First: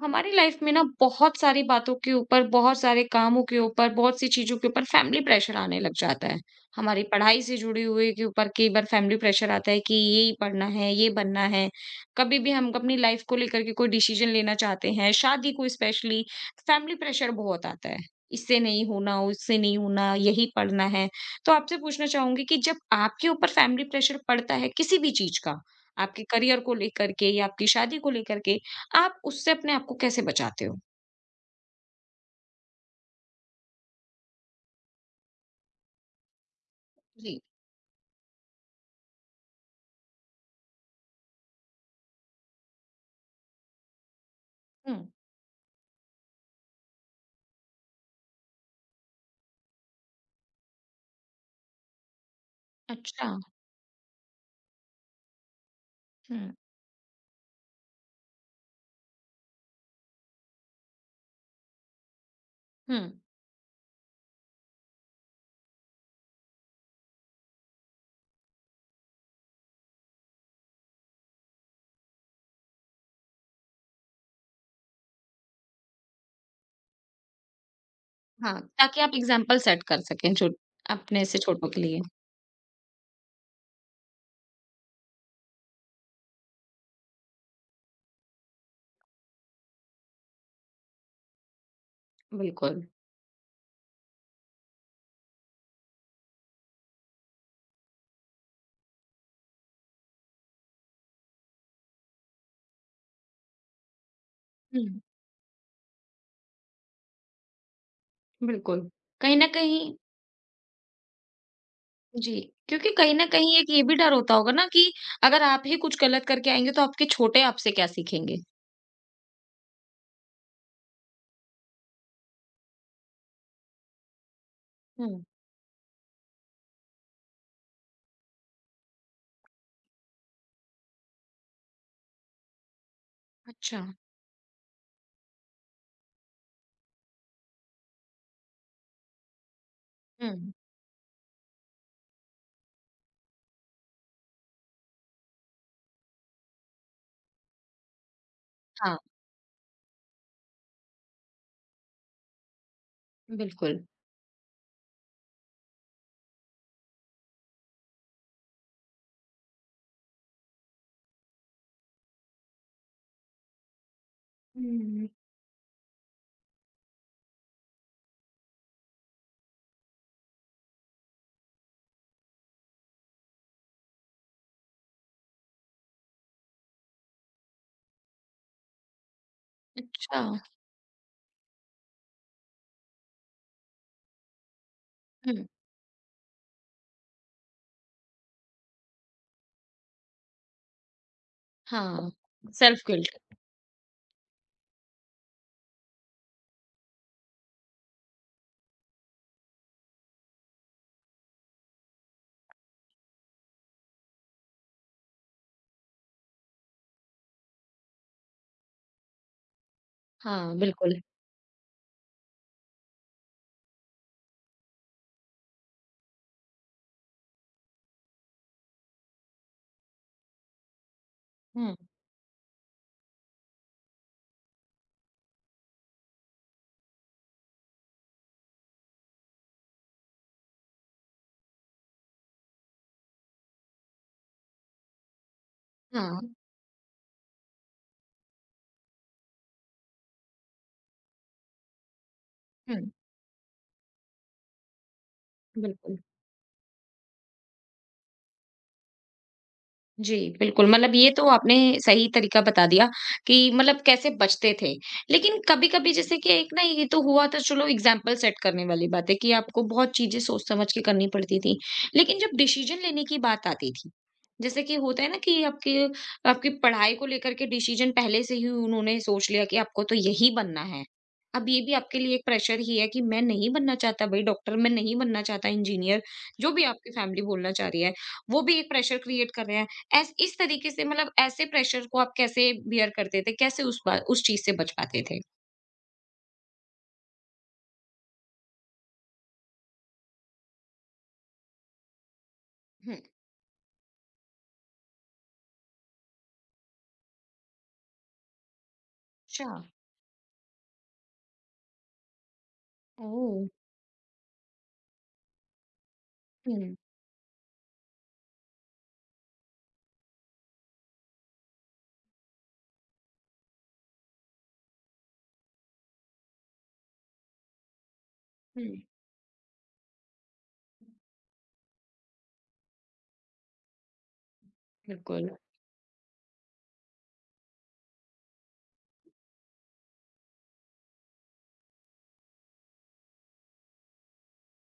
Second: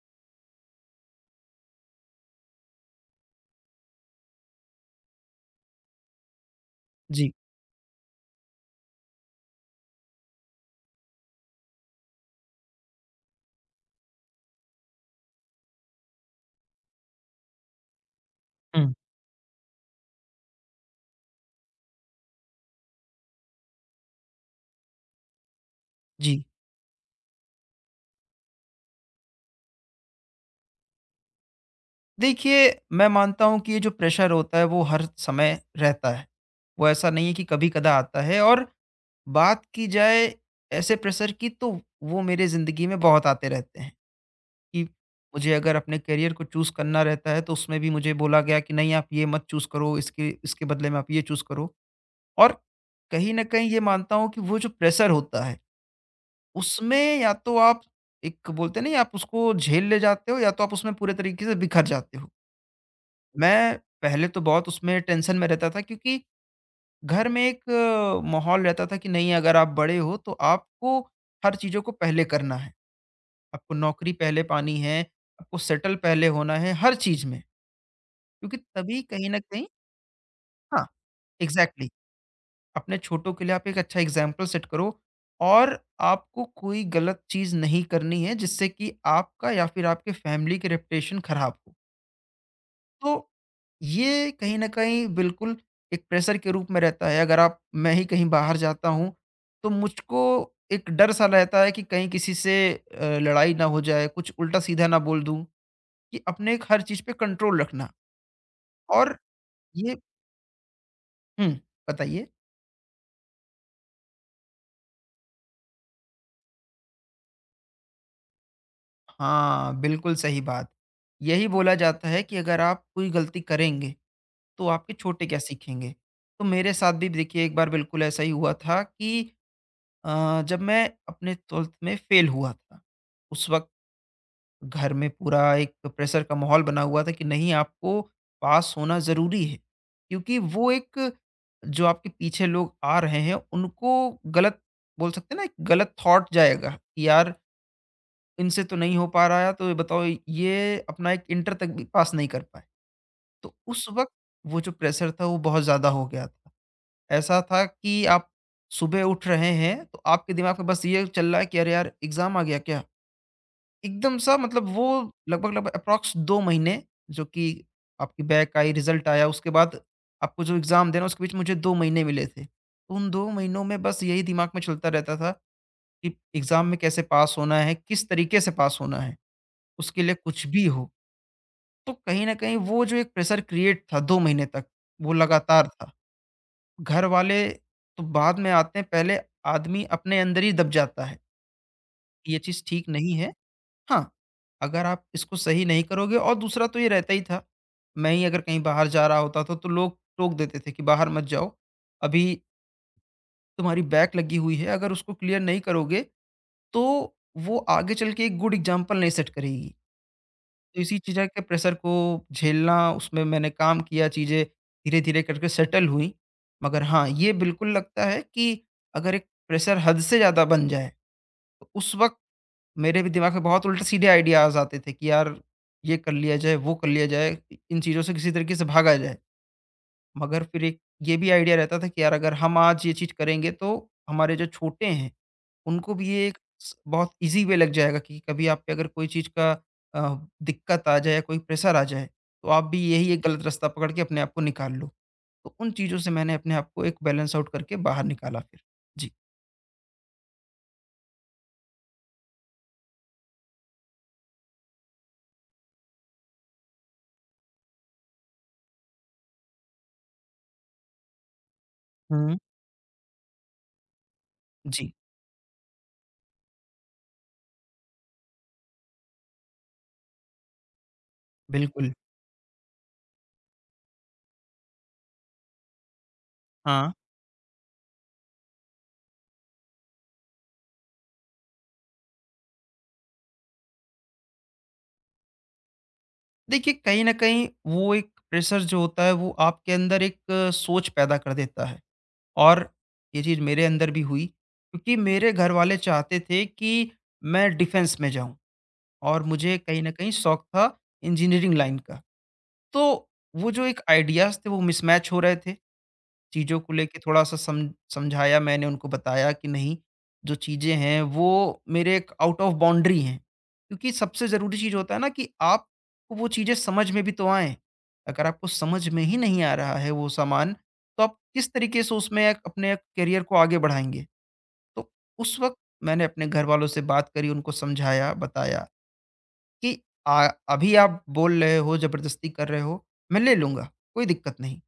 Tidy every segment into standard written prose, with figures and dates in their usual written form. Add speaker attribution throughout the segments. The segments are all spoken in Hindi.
Speaker 1: हमारी लाइफ में ना बहुत सारी बातों के ऊपर, बहुत सारे कामों के ऊपर, बहुत सी चीज़ों के ऊपर फैमिली प्रेशर आने लग जाता है। हमारी
Speaker 2: जी।
Speaker 1: पढ़ाई से जुड़ी हुई के ऊपर कई बार फैमिली प्रेशर आता है कि ये ही पढ़ना है, ये बनना है। कभी भी हम अपनी लाइफ को लेकर के कोई डिसीज़न लेना चाहते हैं, शादी को स्पेशली फैमिली प्रेशर बहुत आता है। इससे नहीं
Speaker 2: हुँ।
Speaker 1: होना, उससे नहीं होना, यही पढ़ना है। तो आपसे पूछना चाहूँगी कि जब आपके ऊपर फैमिली प्रेशर पड़ता है किसी भी चीज़ का, आपके
Speaker 2: जी।
Speaker 1: करियर को लेकर के या आपकी शादी को लेकर के, आप उससे अपने आप को कैसे बचाते हो?
Speaker 2: देखिए, मैं मानता हूँ कि ये जो प्रेशर होता है वो हर समय रहता है। वो ऐसा नहीं है
Speaker 1: जी।
Speaker 2: कि कभी-कदा आता है और बात की जाए ऐसे प्रेशर की तो वो मेरे ज़िंदगी में बहुत आते रहते हैं कि
Speaker 1: हुँ,
Speaker 2: मुझे अगर अपने करियर को चूज़ करना रहता है तो उसमें भी मुझे बोला गया कि नहीं आप ये मत चूज़ करो, इसके इसके बदले में आप ये चूज़ करो। और
Speaker 1: अच्छा।
Speaker 2: कहीं न कहीं ये मानता हूँ कि वो जो प्रेशर होता है
Speaker 1: हुँ,
Speaker 2: उसमें या तो आप एक बोलते हैं ना आप उसको झेल ले जाते हो या तो आप उसमें पूरे तरीके से बिखर जाते हो।
Speaker 1: हुँ।
Speaker 2: मैं पहले तो बहुत उसमें टेंशन में रहता था क्योंकि घर में एक माहौल रहता था कि नहीं अगर आप बड़े हो तो आपको हर चीज़ों को पहले करना है। आपको नौकरी पहले पानी है, आपको सेटल पहले होना है हर चीज़ में। क्योंकि
Speaker 1: हाँ, ताकि
Speaker 2: तभी
Speaker 1: आप
Speaker 2: कहीं न
Speaker 1: एग्ज़ाम्पल
Speaker 2: कहीं
Speaker 1: सेट कर सकें छो
Speaker 2: हाँ,
Speaker 1: अपने से छोटों के
Speaker 2: एग्ज़ैक्टली
Speaker 1: लिए।
Speaker 2: अपने छोटों के लिए आप एक अच्छा एग्ज़ाम्पल सेट करो और आपको कोई गलत चीज़ नहीं करनी है जिससे कि आपका या फिर आपके फैमिली की रेपुटेशन खराब हो।
Speaker 1: बिल्कुल।
Speaker 2: तो ये कहीं न कहीं बिल्कुल एक प्रेशर के रूप में रहता है। अगर आप मैं ही कहीं बाहर जाता हूँ, तो मुझको एक डर-सा रहता है कि कहीं किसी से लड़ाई ना हो जाए, कुछ उल्टा-सीधा ना
Speaker 1: हुँ,
Speaker 2: बोल दूँ, कि अपने एक हर चीज़ पे कंट्रोल रखना
Speaker 1: बिल्कुल।
Speaker 2: और
Speaker 1: कहीं न कहीं
Speaker 2: ये हुँ, बताइए?
Speaker 1: जी, क्योंकि कहीं न कहीं एक ये भी डर होता होगा ना कि अगर आप ही कुछ गलत करके आएँगे तो आपके छोटे आपसे क्या सीखेंगे?
Speaker 2: हाँ, बिल्कुल सही बात। यही बोला जाता है कि अगर आप कोई गलती करेंगे, तो आपके
Speaker 1: हुँ,
Speaker 2: छोटे क्या सीखेंगे? तो मेरे साथ भी देखिए एक बार बिल्कुल ऐसा ही हुआ था कि जब मैं अपने 12th में फेल हुआ था, उस वक़्त
Speaker 1: अच्छा।
Speaker 2: घर में पूरा एक प्रेशर का माहौल बना हुआ था कि नहीं आपको पास होना ज़रूरी है, क्योंकि
Speaker 1: हुँ,
Speaker 2: वो एक जो आपके पीछे लोग आ रहे हैं उनको गलत बोल सकते हैं ना एक गलत थॉट जाएगा कि यार इनसे तो नहीं
Speaker 1: हाँ,
Speaker 2: हो पा रहा है तो ये बताओ ये अपना एक इंटर तक भी पास नहीं कर पाए। तो
Speaker 1: बिल्कुल।
Speaker 2: उस वक़्त वो जो प्रेशर था वो बहुत ज़्यादा हो गया था। ऐसा था कि आप सुबह उठ रहे हैं, तो आपके दिमाग में बस ये चल रहा है कि अरे यार! एग्ज़ाम आ गया क्या? एकदम सा मतलब वो
Speaker 1: हुँ,
Speaker 2: लगभग-लगभग एप्रॉक्स 2 महीने जो कि आपकी बैक आई, रिज़ल्ट आया, उसके बाद आपको जो एग्ज़ाम देना है, उसके बीच मुझे 2 महीने मिले थे। तो उन 2 महीनों में बस यही दिमाग में चलता रहता था कि एग्ज़ाम में कैसे पास होना है, किस तरीके से पास होना है, उसके लिए
Speaker 1: अच्छा।
Speaker 2: कुछ भी हो। तो कहीं न कहीं वो जो एक प्रेशर क्रिएट था 2 महीने तक, वो
Speaker 1: हुँ।
Speaker 2: लगातार था। घर वाले तो बाद में आते हैं, पहले आदमी अपने अंदर ही दब जाता है,
Speaker 1: हाँ,
Speaker 2: ये चीज़
Speaker 1: सेल्फ
Speaker 2: ठीक नहीं है।
Speaker 1: गिल्ट।
Speaker 2: हाँ, अगर आप इसको सही नहीं करोगे और दूसरा तो ये रहता ही था, मैं ही अगर कहीं बाहर जा रहा होता था तो लोग टोक देते थे कि बाहर मत जाओ, अभी तुम्हारी बैक लगी हुई है, अगर उसको क्लियर नहीं करोगे, तो वो आगे चल के एक गुड एग्ज़ाम्पल नहीं सेट करेगी।
Speaker 1: हाँ,
Speaker 2: तो इसी
Speaker 1: बिल्कुल।
Speaker 2: चीज़ें के प्रेशर को झेलना, उसमें मैंने काम किया, चीज़ें धीरे-धीरे करके सेटल हुई। मगर हाँ, ये बिल्कुल लगता है कि अगर एक प्रेशर हद से ज़्यादा बन जाए, तो
Speaker 1: हुँ,
Speaker 2: उस वक़्त मेरे भी दिमाग में बहुत उल्टे-सीधे आइडियाज़ आते थे कि यार, ये कर लिया जाए, वो कर लिया जाए, इन चीज़ों से किसी तरीके से भागा जाए। मगर फिर एक ये भी आइडिया रहता था कि यार अगर हम आज ये चीज़ करेंगे तो हमारे जो छोटे हैं, उनको भी ये
Speaker 1: हाँ।
Speaker 2: एक स बहुत ईज़ी वे लग जाएगा कि कभी आप पे अगर कोई चीज़ का अ, दिक्कत आ जाए या कोई प्रेशर आ जाए, तो आप
Speaker 1: हुँ।
Speaker 2: भी यही एक गलत रास्ता पकड़ के अपने आप को निकाल लो। तो उन चीज़ों
Speaker 1: बिल्कुल।
Speaker 2: से मैंने अपने आप को एक बैलेंस आउट करके बाहर निकाला फिर। जी।
Speaker 1: जी, बिल्कुल, मतलब ये तो आपने सही तरीका बता दिया कि मतलब कैसे बचते थे। लेकिन कभी-कभी जैसे कि एक ना ये तो हुआ तो चलो एग्ज़ाम्पल सेट करने वाली बात है कि आपको बहुत चीज़ें सोच समझ के करनी पड़ती थी। लेकिन
Speaker 2: हुँ।
Speaker 1: जब डिसीज़न लेने की बात आती थी, जैसे कि
Speaker 2: जी,
Speaker 1: होता है ना कि आपके आपकी पढ़ाई को लेकर के डिसीज़न पहले से ही उन्होंने सोच लिया कि आपको तो यही बनना है। अब ये भी
Speaker 2: बिल्कुल।
Speaker 1: आपके लिए एक प्रेशर ही है कि मैं नहीं बनना चाहता भई डॉक्टर, मैं नहीं बनना चाहता इंजीनियर, जो भी आपकी
Speaker 2: हाँ,
Speaker 1: फैमिली बोलना चाह रही है, वो भी एक प्रेशर क्रिएट कर रहे हैं। ऐस इस तरीके से मतलब ऐसे प्रेशर को आप कैसे बियर करते थे? कैसे उस चीज़ से बच पाते थे?
Speaker 2: देखिए कहीं न कहीं वो एक प्रेशर जो होता है वो आपके अंदर एक सोच पैदा कर देता है। और
Speaker 1: हुँ।
Speaker 2: ये चीज़ मेरे अंदर भी हुई क्योंकि मेरे घर वाले चाहते थे कि मैं डिफेंस में जाऊँ और
Speaker 1: अच्छा,
Speaker 2: मुझे कहीं न कहीं शौक था इंजीनियरिंग लाइन का। तो
Speaker 1: ओह!
Speaker 2: वो जो एक आइडियाज़ थे वो मिसमैच हो रहे थे। चीज़ों को
Speaker 1: हुँ,
Speaker 2: लेके थोड़ा-सा सम समझाया मैंने उनको बताया कि नहीं, जो चीज़ें हैं वो मेरे एक आउट ऑफ बाउंड्री हैं। क्योंकि सबसे ज़रूरी चीज़ होता है ना कि आपको वो चीज़ें समझ में भी तो आएँ। अगर आपको
Speaker 1: हुँ,
Speaker 2: समझ में ही नहीं आ रहा है वो सामान, तो आप किस तरीके से उसमें एक अपने करियर को आगे बढ़ाएँगे? तो
Speaker 1: बिल्कुल।
Speaker 2: उस वक़्त मैंने अपने घरवालों से बात करी, उनको समझाया, बताया कि अभी आप बोल रहे हो, ज़बरदस्ती कर रहे हो, मैं ले लूँगा, कोई दिक्कत नहीं।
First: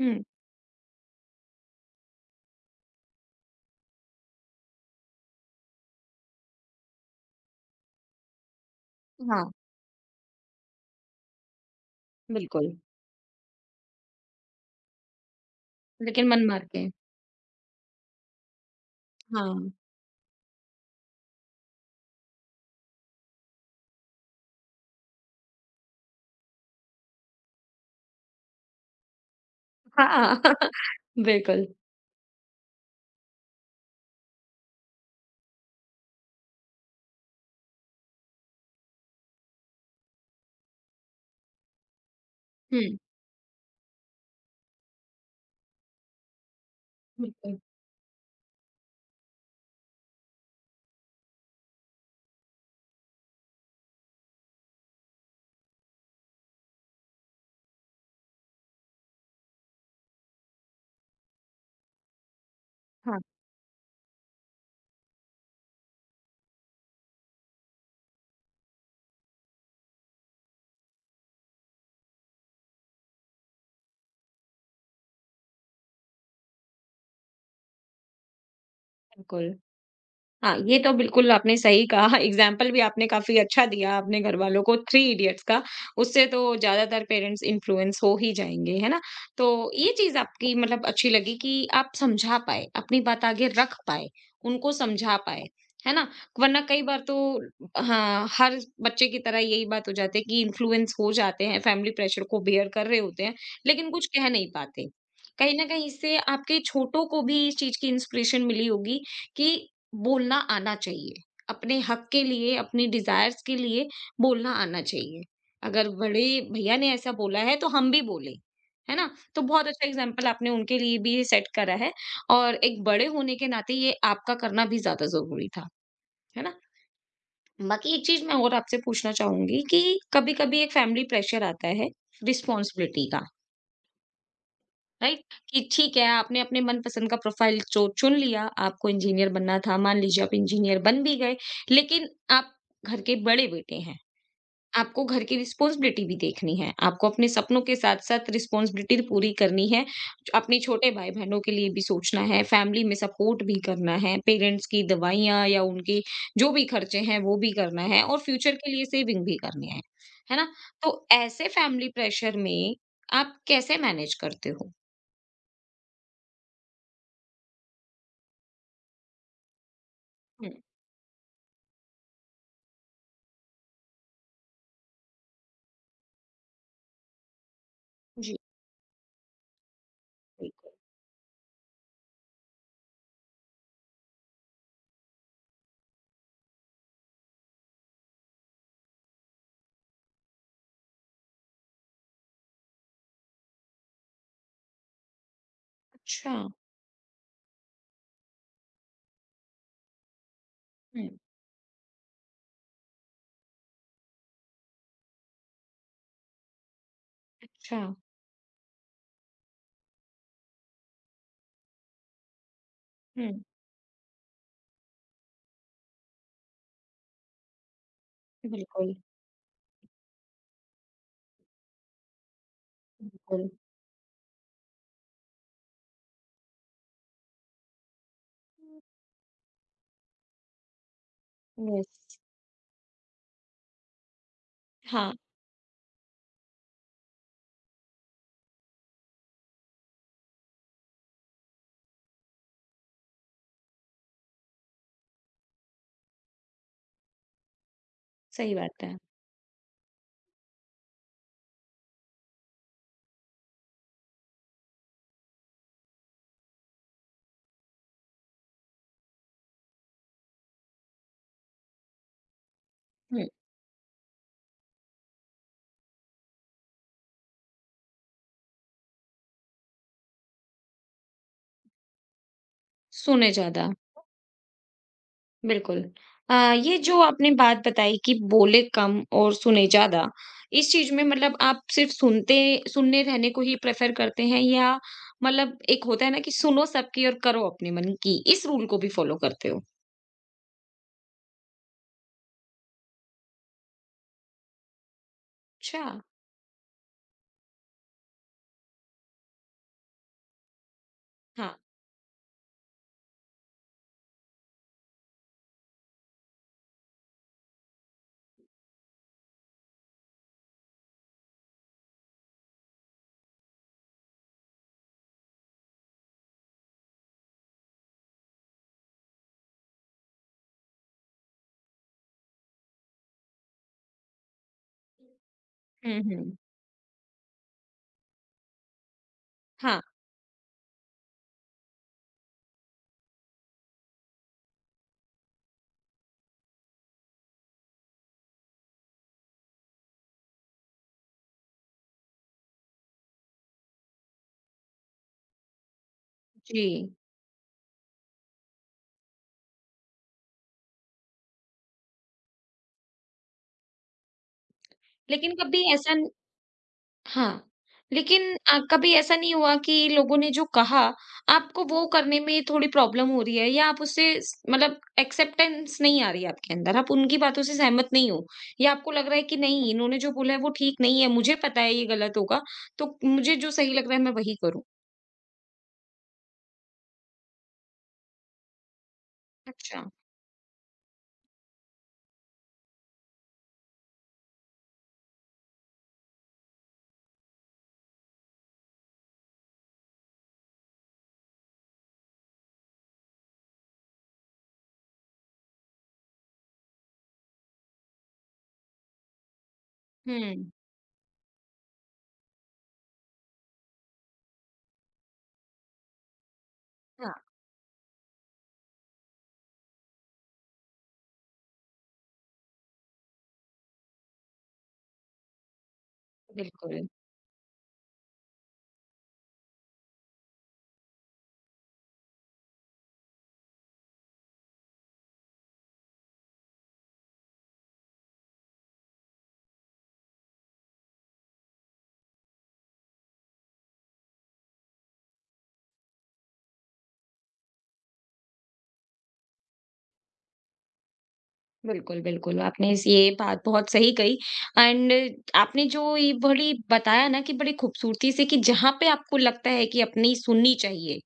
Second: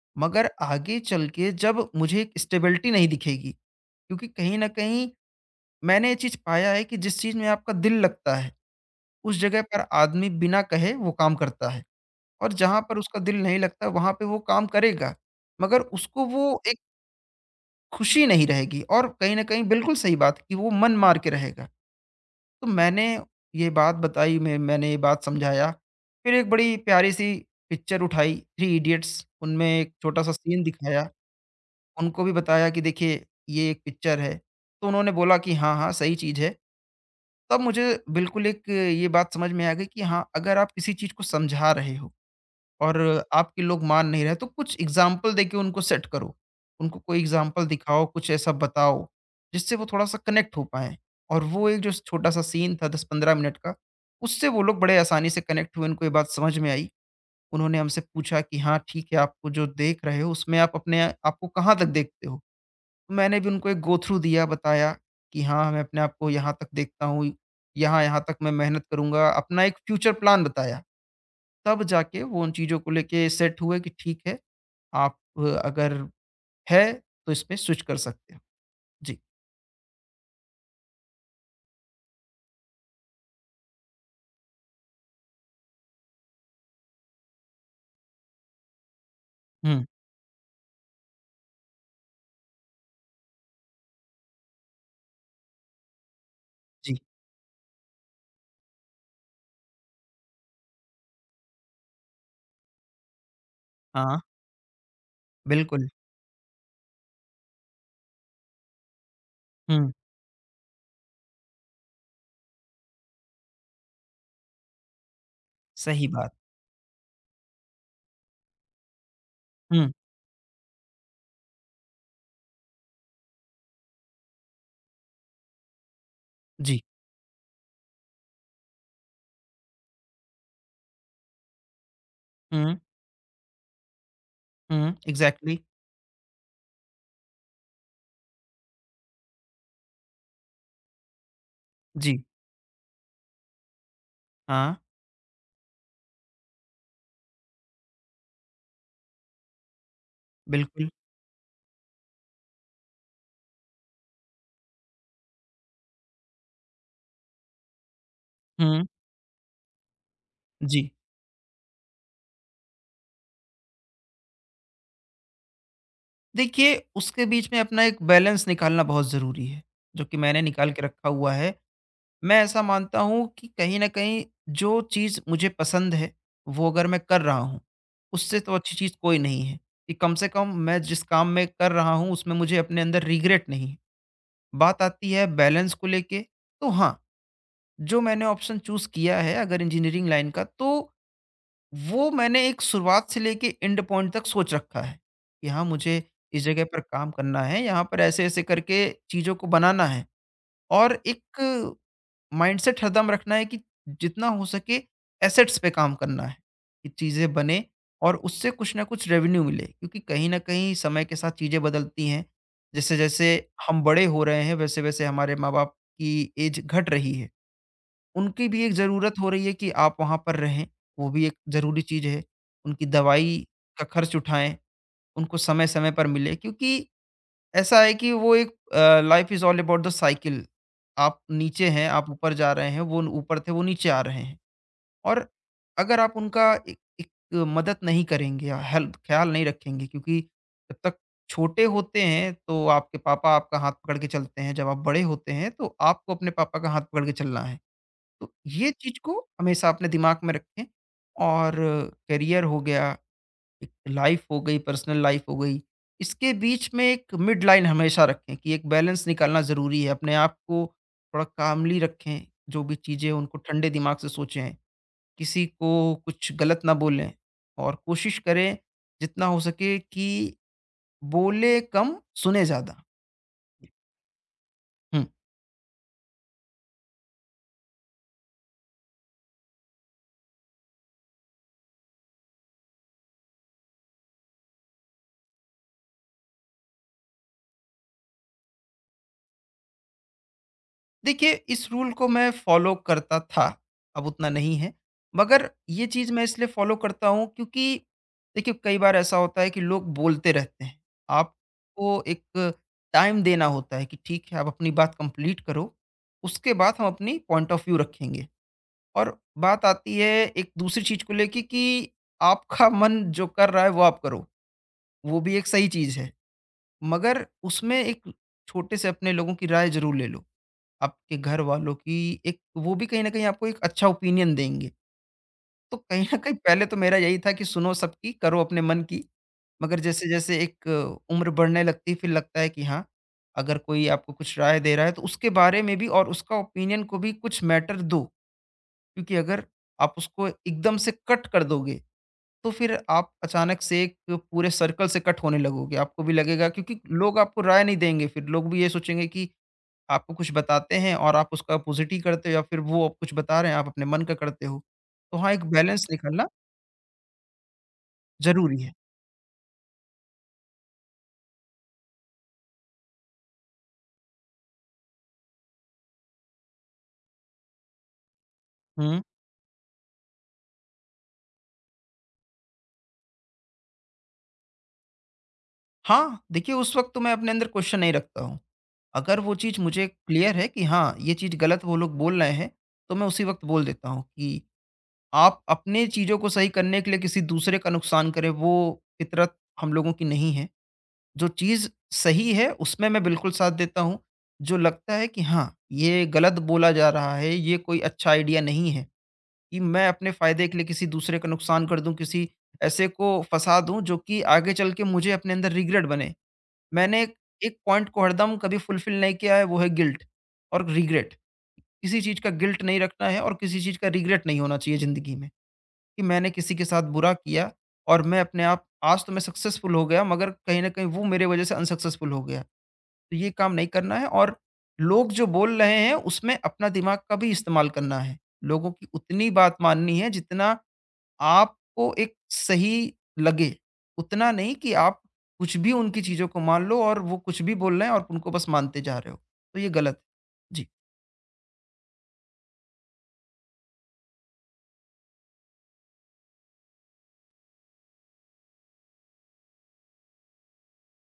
Speaker 1: हुँ,
Speaker 2: मगर आगे चल के जब मुझे एक स्टेबिलिटी नहीं दिखेगी क्योंकि कहीं न कहीं मैंने ये चीज़ पाया है कि जिस चीज़ में आपका दिल लगता है, उस
Speaker 1: हाँ,
Speaker 2: जगह पर आदमी बिना कहे वो काम करता है और
Speaker 1: बिल्कुल।
Speaker 2: जहाँ पर उसका दिल नहीं लगता वहाँ पे वो काम करेगा, मगर उसको
Speaker 1: लेकिन मन
Speaker 2: वो
Speaker 1: मार
Speaker 2: एक
Speaker 1: के।
Speaker 2: खुशी नहीं रहेगी और कहीं न कहीं
Speaker 1: हाँ,
Speaker 2: बिल्कुल सही बात कि वो मन मार के रहेगा। तो मैंने ये बात बताई, मैंने ये बात समझाया, फिर एक बड़ी प्यारी-सी पिक्चर उठाई थ्री इडियट्स उनमें एक छोटा-सा
Speaker 1: हाँ,
Speaker 2: सीन दिखाया।
Speaker 1: बिल्कुल।
Speaker 2: उनको भी बताया कि देखिए ये एक पिक्चर है, तो उन्होंने बोला कि हाँ, हाँ, सही चीज़ है। तब मुझे बिल्कुल एक ये बात समझ में आ गई कि हाँ, अगर आप किसी चीज़ को समझा रहे हो
Speaker 1: हुँ,
Speaker 2: और आपके लोग मान नहीं रहे, तो कुछ एग्ज़ाम्पल देके उनको सेट करो। उनको कोई
Speaker 1: बिल्कुल।
Speaker 2: एग्ज़ाम्पल दिखाओ, कुछ ऐसा बताओ, जिससे वो थोड़ा-सा कनेक्ट हो पाएँ। और वो एक जो छोटा-सा सीन था 10-15 मिनट का, उससे वो लोग बड़े आसानी से कनेक्ट हुए, उनको ये बात समझ में आई। उन्होंने हमसे पूछा कि हाँ, ठीक है, आपको जो देख रहे हो उसमें आप अपने आपको कहाँ तक देखते हो?
Speaker 1: हाँ,
Speaker 2: मैंने भी उनको एक गो थ्रू दिया, बताया कि हाँ, मैं अपने आप को यहाँ तक देखता हूँ, यहाँ-यहाँ तक मैं मेहनत करूँगा, अपना एक फ्यूचर प्लान बताया। तब जाके वो उन चीज़ों को लेके सेट हुए कि ठीक है, आप अगर है तो इसमें स्विच कर सकते हो। जी।
Speaker 1: बिल्कुल। हाँ, ये तो बिल्कुल आपने सही कहा एग्ज़ाम्पल भी आपने काफ़ी अच्छा दिया अपने घरवालों को थ्री इडियट्स का, उससे तो ज़्यादातर पेरेंट्स इन्फ्लुएंस हो ही जाएँगे, है ना? तो
Speaker 2: हुँ,
Speaker 1: ये चीज़ आपकी मतलब अच्छी लगी कि आप समझा पाए, अपनी बात आगे रख पाए, उनको समझा पाए, है ना? वरना कई
Speaker 2: जी।
Speaker 1: बार तो हाँ, हर बच्चे की तरह यही बात हो जाती है कि इन्फ्लुएंस हो जाते हैं, फैमिली प्रेशर को बेयर कर रहे होते हैं, लेकिन कुछ
Speaker 2: हाँ,
Speaker 1: कह नहीं पाते। कहीं न कहीं
Speaker 2: बिल्कुल।
Speaker 1: इससे आपके छोटों को भी इस चीज़ की इंस्पिरेशन मिली होगी कि
Speaker 2: हुँ,
Speaker 1: बोलना आना चाहिए। अपने हक के लिए, अपनी डिज़ायर्स के लिए बोलना आना चाहिए। अगर
Speaker 2: सही
Speaker 1: बड़े
Speaker 2: बात।
Speaker 1: भैया ने ऐसा बोला है तो हम भी बोलें, है ना? तो बहुत अच्छा
Speaker 2: हुँ,
Speaker 1: एग्ज़ाम्पल आपने उनके लिए भी सेट करा है और एक बड़े होने के नाते ये आपका करना भी ज़्यादा ज़रूरी था, है ना?
Speaker 2: जी।
Speaker 1: बाकी एक चीज़ मैं और आपसे पूछना चाहूँगी कि कभी-कभी एक फैमिली प्रेशर आता है
Speaker 2: हुँ,
Speaker 1: रिस्पॉन्सिबिलिटी का।
Speaker 2: हुँ,
Speaker 1: राइट?
Speaker 2: इग्ज़ैक्टली।
Speaker 1: कि ठीक है, आपने अपने मनपसंद का प्रोफाइल जो चुन लिया, आपको इंजीनियर बनना था, मान लीजिए आप इंजीनियर बन भी गए, लेकिन
Speaker 2: जी,
Speaker 1: आप घर के बड़े बेटे हैं,
Speaker 2: हाँ,
Speaker 1: आपको घर की रिस्पॉन्सिबिलिटी भी देखनी है, आपको अपने सपनों के साथ-साथ रिस्पॉन्सिबिलिटी पूरी करनी है, अपने
Speaker 2: बिल्कुल।
Speaker 1: छोटे भाई-बहनों के लिए भी सोचना है, फैमिली में सपोर्ट भी करना है, पेरेंट्स की दवाइयाँ या उनके जो भी खर्चे हैं, वो भी करना है और फ्यूचर के
Speaker 2: हुँ,
Speaker 1: लिए सेविंग भी करनी है ना?
Speaker 2: जी।
Speaker 1: तो ऐसे फैमिली प्रेशर में आप कैसे मैनेज करते हो?
Speaker 2: देखिए, उसके बीच में अपना एक बैलेंस निकालना बहुत ज़रूरी है, जो कि मैंने निकाल के रखा हुआ है। मैं ऐसा मानता हूँ कि कहीं न कहीं जो चीज़ मुझे पसंद है, वो अगर मैं कर रहा हूँ,
Speaker 1: जी,
Speaker 2: उससे तो अच्छी चीज़ कोई नहीं है, कि कम से कम
Speaker 1: बिल्कुल।
Speaker 2: मैं जिस काम में कर रहा हूँ उसमें मुझे अपने अंदर रिग्रेट नहीं है। बात आती है बैलेंस को लेके, तो हाँ, जो मैंने ऑप्शन चूज़ किया है अगर इंजीनियरिंग लाइन का तो वो मैंने एक शुरुआत से लेके एंड पॉइंट तक सोच रखा है, कि हाँ मुझे
Speaker 1: अच्छा,
Speaker 2: इस जगह पर काम करना है, यहाँ पर ऐसे-ऐसे करके चीज़ों को बनाना है और
Speaker 1: हुँ,
Speaker 2: एक माइंडसेट हरदम रखना है कि जितना हो सके एसेट्स पे काम करना है कि चीज़ें बने
Speaker 1: अच्छा,
Speaker 2: और उससे कुछ ना कुछ रेवेन्यू मिले क्योंकि कहीं ना कहीं समय के साथ चीज़ें बदलती हैं जैसे जैसे
Speaker 1: हुँ,
Speaker 2: हम बड़े हो रहे हैं वैसे वैसे हमारे माँ बाप की एज घट रही है उनकी भी एक
Speaker 1: बिल्कुल,
Speaker 2: ज़रूरत हो रही है कि आप वहाँ पर रहें वो भी एक ज़रूरी चीज़ है उनकी दवाई
Speaker 1: बिल्कुल।
Speaker 2: का खर्च उठाएं उनको समय समय पर मिले क्योंकि ऐसा है कि वो एक life is all about the cycle आप नीचे हैं आप
Speaker 1: यस,
Speaker 2: ऊपर जा रहे हैं वो ऊपर थे वो नीचे आ रहे हैं
Speaker 1: हाँ,
Speaker 2: और अगर आप उनका एक मदद नहीं करेंगे या हेल्प ख्याल नहीं रखेंगे क्योंकि जब तक छोटे होते हैं तो आपके पापा आपका हाथ पकड़ के चलते हैं जब आप बड़े होते हैं तो आपको अपने पापा का हाथ पकड़ के चलना है तो
Speaker 1: सही
Speaker 2: ये
Speaker 1: बात है।
Speaker 2: चीज को हमेशा अपने दिमाग में रखें और करियर हो गया एक लाइफ हो गई, पर्सनल लाइफ हो गई, इसके बीच में एक मिड लाइन हमेशा रखें कि एक बैलेंस निकालना ज़रूरी है। अपने आप को थोड़ा कामली रखें, जो भी चीज़ें हैं
Speaker 1: हुँ,
Speaker 2: उनको ठंडे दिमाग से सोचें, किसी को कुछ गलत ना बोलें और कोशिश करें जितना हो सके कि बोलें कम, सुने ज़्यादा।
Speaker 1: सुने ज़्यादा,
Speaker 2: हुँ।
Speaker 1: बिल्कुल। अ, ये जो आपने बात बताई कि बोले कम और सुने ज़्यादा, इस चीज़ में मतलब आप सिर्फ़ सुनते सुनने रहने को ही प्रेफ़र करते हैं या मतलब एक होता है ना कि सुनो सबकी और करो अपने मन की, इस रूल को भी फ़ॉलो करते हो?
Speaker 2: देखिए, इस रूल को मैं फ़ॉलो करता था, अब उतना नहीं है। मगर
Speaker 1: अच्छा,
Speaker 2: ये चीज़ मैं इसलिए फ़ॉलो करता हूँ क्योंकि देखिए, कई बार ऐसा होता है कि लोग बोलते रहते हैं।
Speaker 1: हाँ।
Speaker 2: आपको एक टाइम देना होता है कि ठीक है, आप अपनी बात कंप्लीट करो, उसके बाद हम अपनी पॉइंट ऑफ व्यू रखेंगे। और बात आती है एक दूसरी चीज़ को लेके कि आपका मन जो कर रहा है, वो आप करो। वो भी एक सही चीज़ है। मगर उसमें एक छोटे से अपने लोगों की राय ज़रूर ले लो। आपके घर वालों की एक वो भी कहीं न कहीं आपको एक अच्छा ओपिनियन देंगे। तो
Speaker 1: हुँ,
Speaker 2: कहीं न कहीं
Speaker 1: हुँ।
Speaker 2: पहले तो मेरा यही था कि सुनो सबकी, करो अपने मन की। मगर
Speaker 1: हाँ,
Speaker 2: जैसे-जैसे उम्र बढ़ने लगती है फिर लगता है कि हाँ, अगर कोई आपको कुछ राय दे रहा है तो उसके बारे में भी और उसका ओपिनियन को भी कुछ मैटर दो। क्योंकि अगर आप उसको एकदम से कट कर दोगे तो फिर आप अचानक से एक पूरे सर्कल से कट होने लगोगे, आपको भी लगेगा,
Speaker 1: जी।
Speaker 2: क्योंकि लोग आपको राय नहीं देंगे। फिर लोग भी ये सोचेंगे कि आपको कुछ बताते हैं और आप उसका अपोजिट ही करते हो, या फिर वो आप कुछ बता रहे हैं, आप अपने मन का करते हो। तो हाँ,
Speaker 1: लेकिन
Speaker 2: एक
Speaker 1: कभी
Speaker 2: बैलेंस
Speaker 1: ऐसा
Speaker 2: निकालना
Speaker 1: हाँ, लेकिन
Speaker 2: जरूरी है।
Speaker 1: कभी ऐसा नहीं हुआ कि लोगों ने जो कहा, आपको वो करने में थोड़ी प्रॉब्लम हो रही है या आप उससे स मतलब एक्सेप्टेंस नहीं आ रही है आपके अंदर, आप उनकी बातों से सहमत नहीं हो या आपको
Speaker 2: हम्म।
Speaker 1: लग रहा है कि नहीं, इन्होंने जो बोला है वो ठीक नहीं है, मुझे पता है ये गलत होगा, तो मुझे जो सही लग रहा है मैं वही करूँ?
Speaker 2: हाँ, देखिए, उस वक्त तो मैं अपने अंदर क्वेश्चन नहीं रखता हूँ। अगर वो चीज़
Speaker 1: अच्छा,
Speaker 2: मुझे क्लियर है कि हाँ, ये चीज़ गलत वो लोग बोल रहे हैं, तो मैं उसी वक्त बोल देता हूँ कि आप अपने चीज़ों को सही करने के लिए किसी दूसरे का नुकसान करें, वो फितरत हम लोगों की नहीं है। जो चीज़ सही है, उसमें मैं बिल्कुल साथ देता हूँ। जो लगता है कि हाँ, ये गलत बोला जा रहा है, ये कोई अच्छा आइडिया नहीं है कि मैं अपने फ़ायदे
Speaker 1: हुँ।
Speaker 2: के लिए किसी दूसरे का नुकसान कर दूँ, किसी ऐसे को फँसा दूँ, जो कि आगे चल के मुझे अपने अंदर रिग्रेट बने। मैंने
Speaker 1: हाँ,
Speaker 2: एक एक पॉइंट को हरदम कभी फुलफ़िल नहीं किया है, वो है गिल्ट और रिग्रेट। किसी चीज़ का गिल्ट नहीं रखना है और किसी चीज़ का रिग्रेट नहीं होना चाहिए ज़िंदगी में। कि मैंने किसी के साथ
Speaker 1: बिल्कुल।
Speaker 2: बुरा किया और मैं अपने आप आज तो मैं सक्सेसफुल हो गया, मगर कहीं न कहीं वो मेरे वजह से अनसक्सेसफुल हो गया। तो ये काम नहीं करना है और लोग जो बोल रहे हैं उसमें अपना दिमाग का भी इस्तेमाल करना है। लोगों की उतनी बात माननी है जितना आपको एक सही लगे। उतना नहीं कि आप कुछ भी उनकी चीज़ों को मान लो और वो कुछ भी बोल रहे हैं और उनको बस मानते जा रहे हो। तो ये गलत है।
Speaker 1: बिल्कुल, बिल्कुल, आपने इस ये बात बहुत सही कही एंड आपने जो ये बड़ी बताया ना कि बड़ी खूबसूरती से कि जहाँ पे आपको लगता है कि अपनी सुननी चाहिए।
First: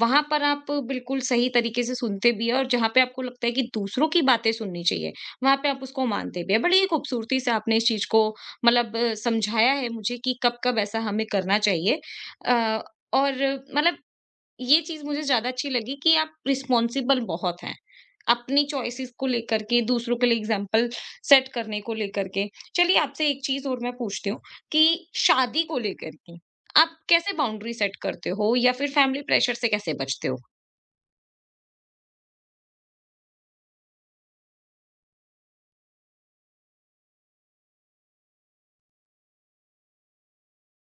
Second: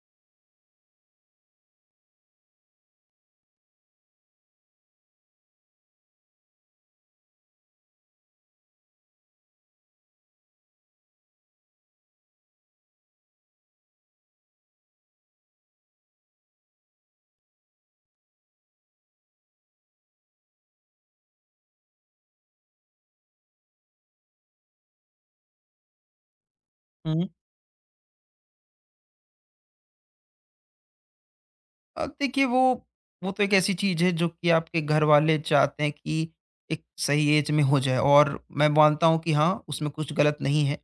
Speaker 1: वहाँ पर आप बिल्कुल सही तरीके से सुनते भी हैं और जहाँ पे आपको लगता है कि दूसरों की बातें सुननी चाहिए, वहाँ पे आप उसको मानते भी हैं। बड़ी ही खूबसूरती से आपने इस चीज़ को मतलब समझाया है मुझे कि कब-कब ऐसा हमें करना चाहिए। अ, और मतलब ये चीज़ मुझे ज़्यादा अच्छी लगी कि आप रिस्पॉन्सिबल बहुत हैं। अपनी चॉइसेस को लेकर के, दूसरों के लिए एग्ज़ाम्पल सेट करने को लेकर के। चलिए आपसे एक चीज़ और मैं पूछती हूँ कि शादी को लेकर के आप
Speaker 2: जी।
Speaker 1: कैसे बाउंड्री सेट करते हो या फिर फैमिली प्रेशर से कैसे बचते हो?
Speaker 2: देखिए, वो तो एक ऐसी चीज है जो कि आपके घर वाले चाहते हैं कि एक सही एज में हो जाए, और मैं मानता हूँ कि हाँ, उसमें कुछ गलत नहीं है।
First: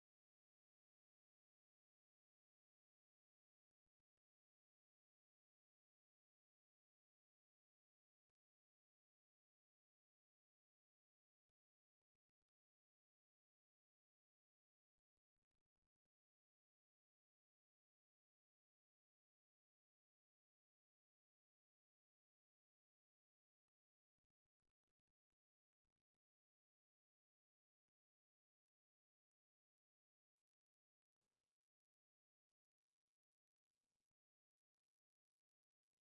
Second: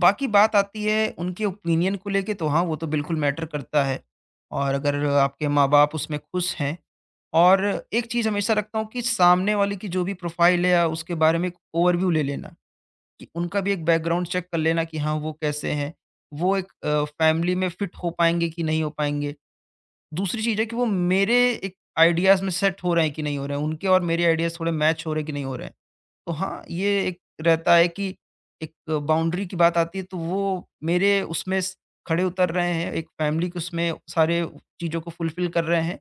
Speaker 2: बाकी बात आती है उनके ओपिनियन को लेके, तो हाँ, वो तो बिल्कुल मैटर करता है। और अगर आपके माँ बाप उसमें खुश हैं, और एक चीज़ हमेशा रखता हूँ कि सामने वाले की जो भी प्रोफाइल है या उसके बारे में एक ओवरव्यू ले लेना, कि उनका भी एक बैकग्राउंड चेक कर लेना कि हाँ, वो कैसे हैं, वो एक फैमिली में फिट हो पाएंगे कि नहीं हो पाएंगे। दूसरी चीज़ है कि वो मेरे एक आइडियाज़ में सेट हो रहे हैं कि नहीं हो रहे हैं, उनके और मेरे आइडियाज़ थोड़े मैच हो रहे हैं कि नहीं हो रहे हैं। तो हाँ, ये एक रहता है कि एक बाउंड्री की बात आती है तो वो मेरे उसमें स खड़े उतर रहे हैं, एक फ़ैमिली के उसमें सारे चीज़ों को फुलफ़िल कर रहे हैं,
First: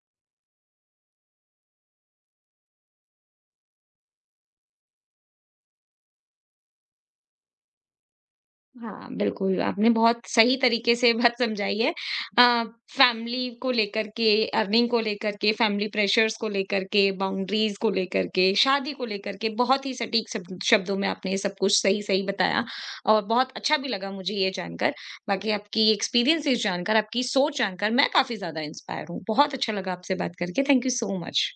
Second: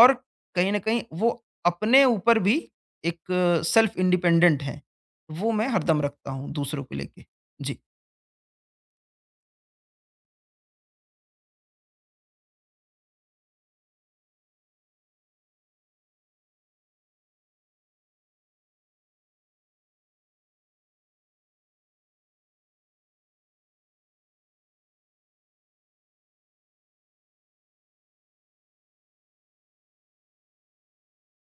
Speaker 2: और कहीं न कहीं वो अपने ऊपर भी एक सेल्फ इंडिपेंडेंट हैं। वो मैं हरदम रखता हूँ दूसरों को लेके। जी।
Speaker 1: हाँ, बिल्कुल, आपने बहुत सही तरीके से बात समझाई है। अ, फैमिली को लेकर के, अर्निंग को लेकर के, फैमिली प्रेशर्स को लेकर के, बाउंड्रीज़ को लेकर के, शादी को लेकर के, बहुत ही सटीक शब्दों में आपने ये सब कुछ सही-सही बताया और बहुत अच्छा भी लगा मुझे ये जानकर। बाकी आपकी एक्सपीरियंसेस जानकर, आपकी सोच जानकर मैं काफ़ी ज़्यादा इंस्पायर हूँ। बहुत अच्छा लगा आपसे बात करके। Thank you so much.